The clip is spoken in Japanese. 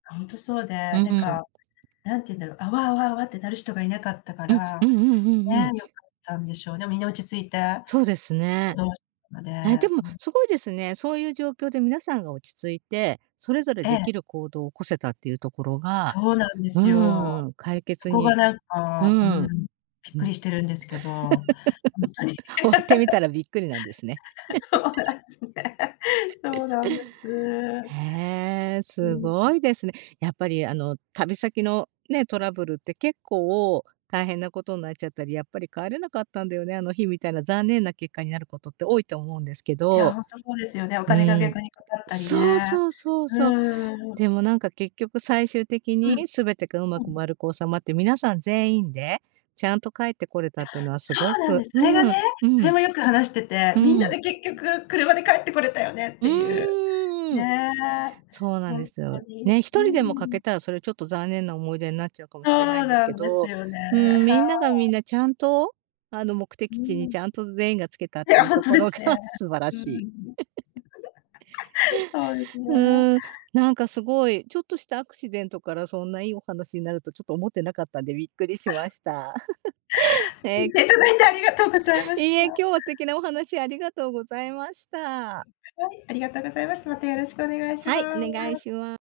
ほんとそうで、ううなんん。か、何て言うんだろう、あわあわあわってなる人がいなかったかうん。うら、んうんうんうね、ん。良かったんでしょうね。みんな落ち着いてそうです行ね。動しので、え、でもうん。凄いですね。そういう状況で皆さんが落ち着いて、それぞれえ出え。来る行動を起こせたっていうところがそうなんでうんすうんよ、うん、解そ決こがになんうか、うん、ん。びっうくん。りしてるんですけど、ほんとに、ほうってみたらびっくりなんですね。そうな んですね。そうなんです。へえ、うすん、うごん。いですね。やっぱりあの、旅先の、ね、トラブルって結構、大変なことんなっちゃったり、やっぱり帰れなかったんだよね、あの日みたいな残念な結果になることって多いと思うんですけいや、ど。ほんとそうですよね。おう金がん。逆にかかったりそうね。そうそううそう。んうんうんうん。でもなんか結局最終的うん、に全てが上手うくん。丸く収まって、皆さん全員で、ちゃんと帰ってこれいたや、っていうのはすそうごなんでくす。うそれがん、ね、うそん、れもよく話してて、うみんなでん。結局車で帰ってこれたよねっうていう、ーん。ね、そうなんほでんすよ。とに。ね、ひうとーりでも欠けん。たらそれちょっと残念な思い出になっちゃうかもそしれないんうですなけんですど、よね。うーん、はみい。んながみんなちゃんと、あの、目う的地にん。ちゃんと全員が着けたっいていやうほんととこでろすがね。素晴らうんうしい。ん。そうですね。うん、なんか凄いちょっとしたアクシデントからそんないいお話になるとちょっと思っていなかったんで、びっくりしました。聞えい。いていただいてありがとうございまいしいえ、た。今日は素敵なお話ありがとうございました。はい、ありがとうございます。またよろしくお願いしはまい、お願いす。しま。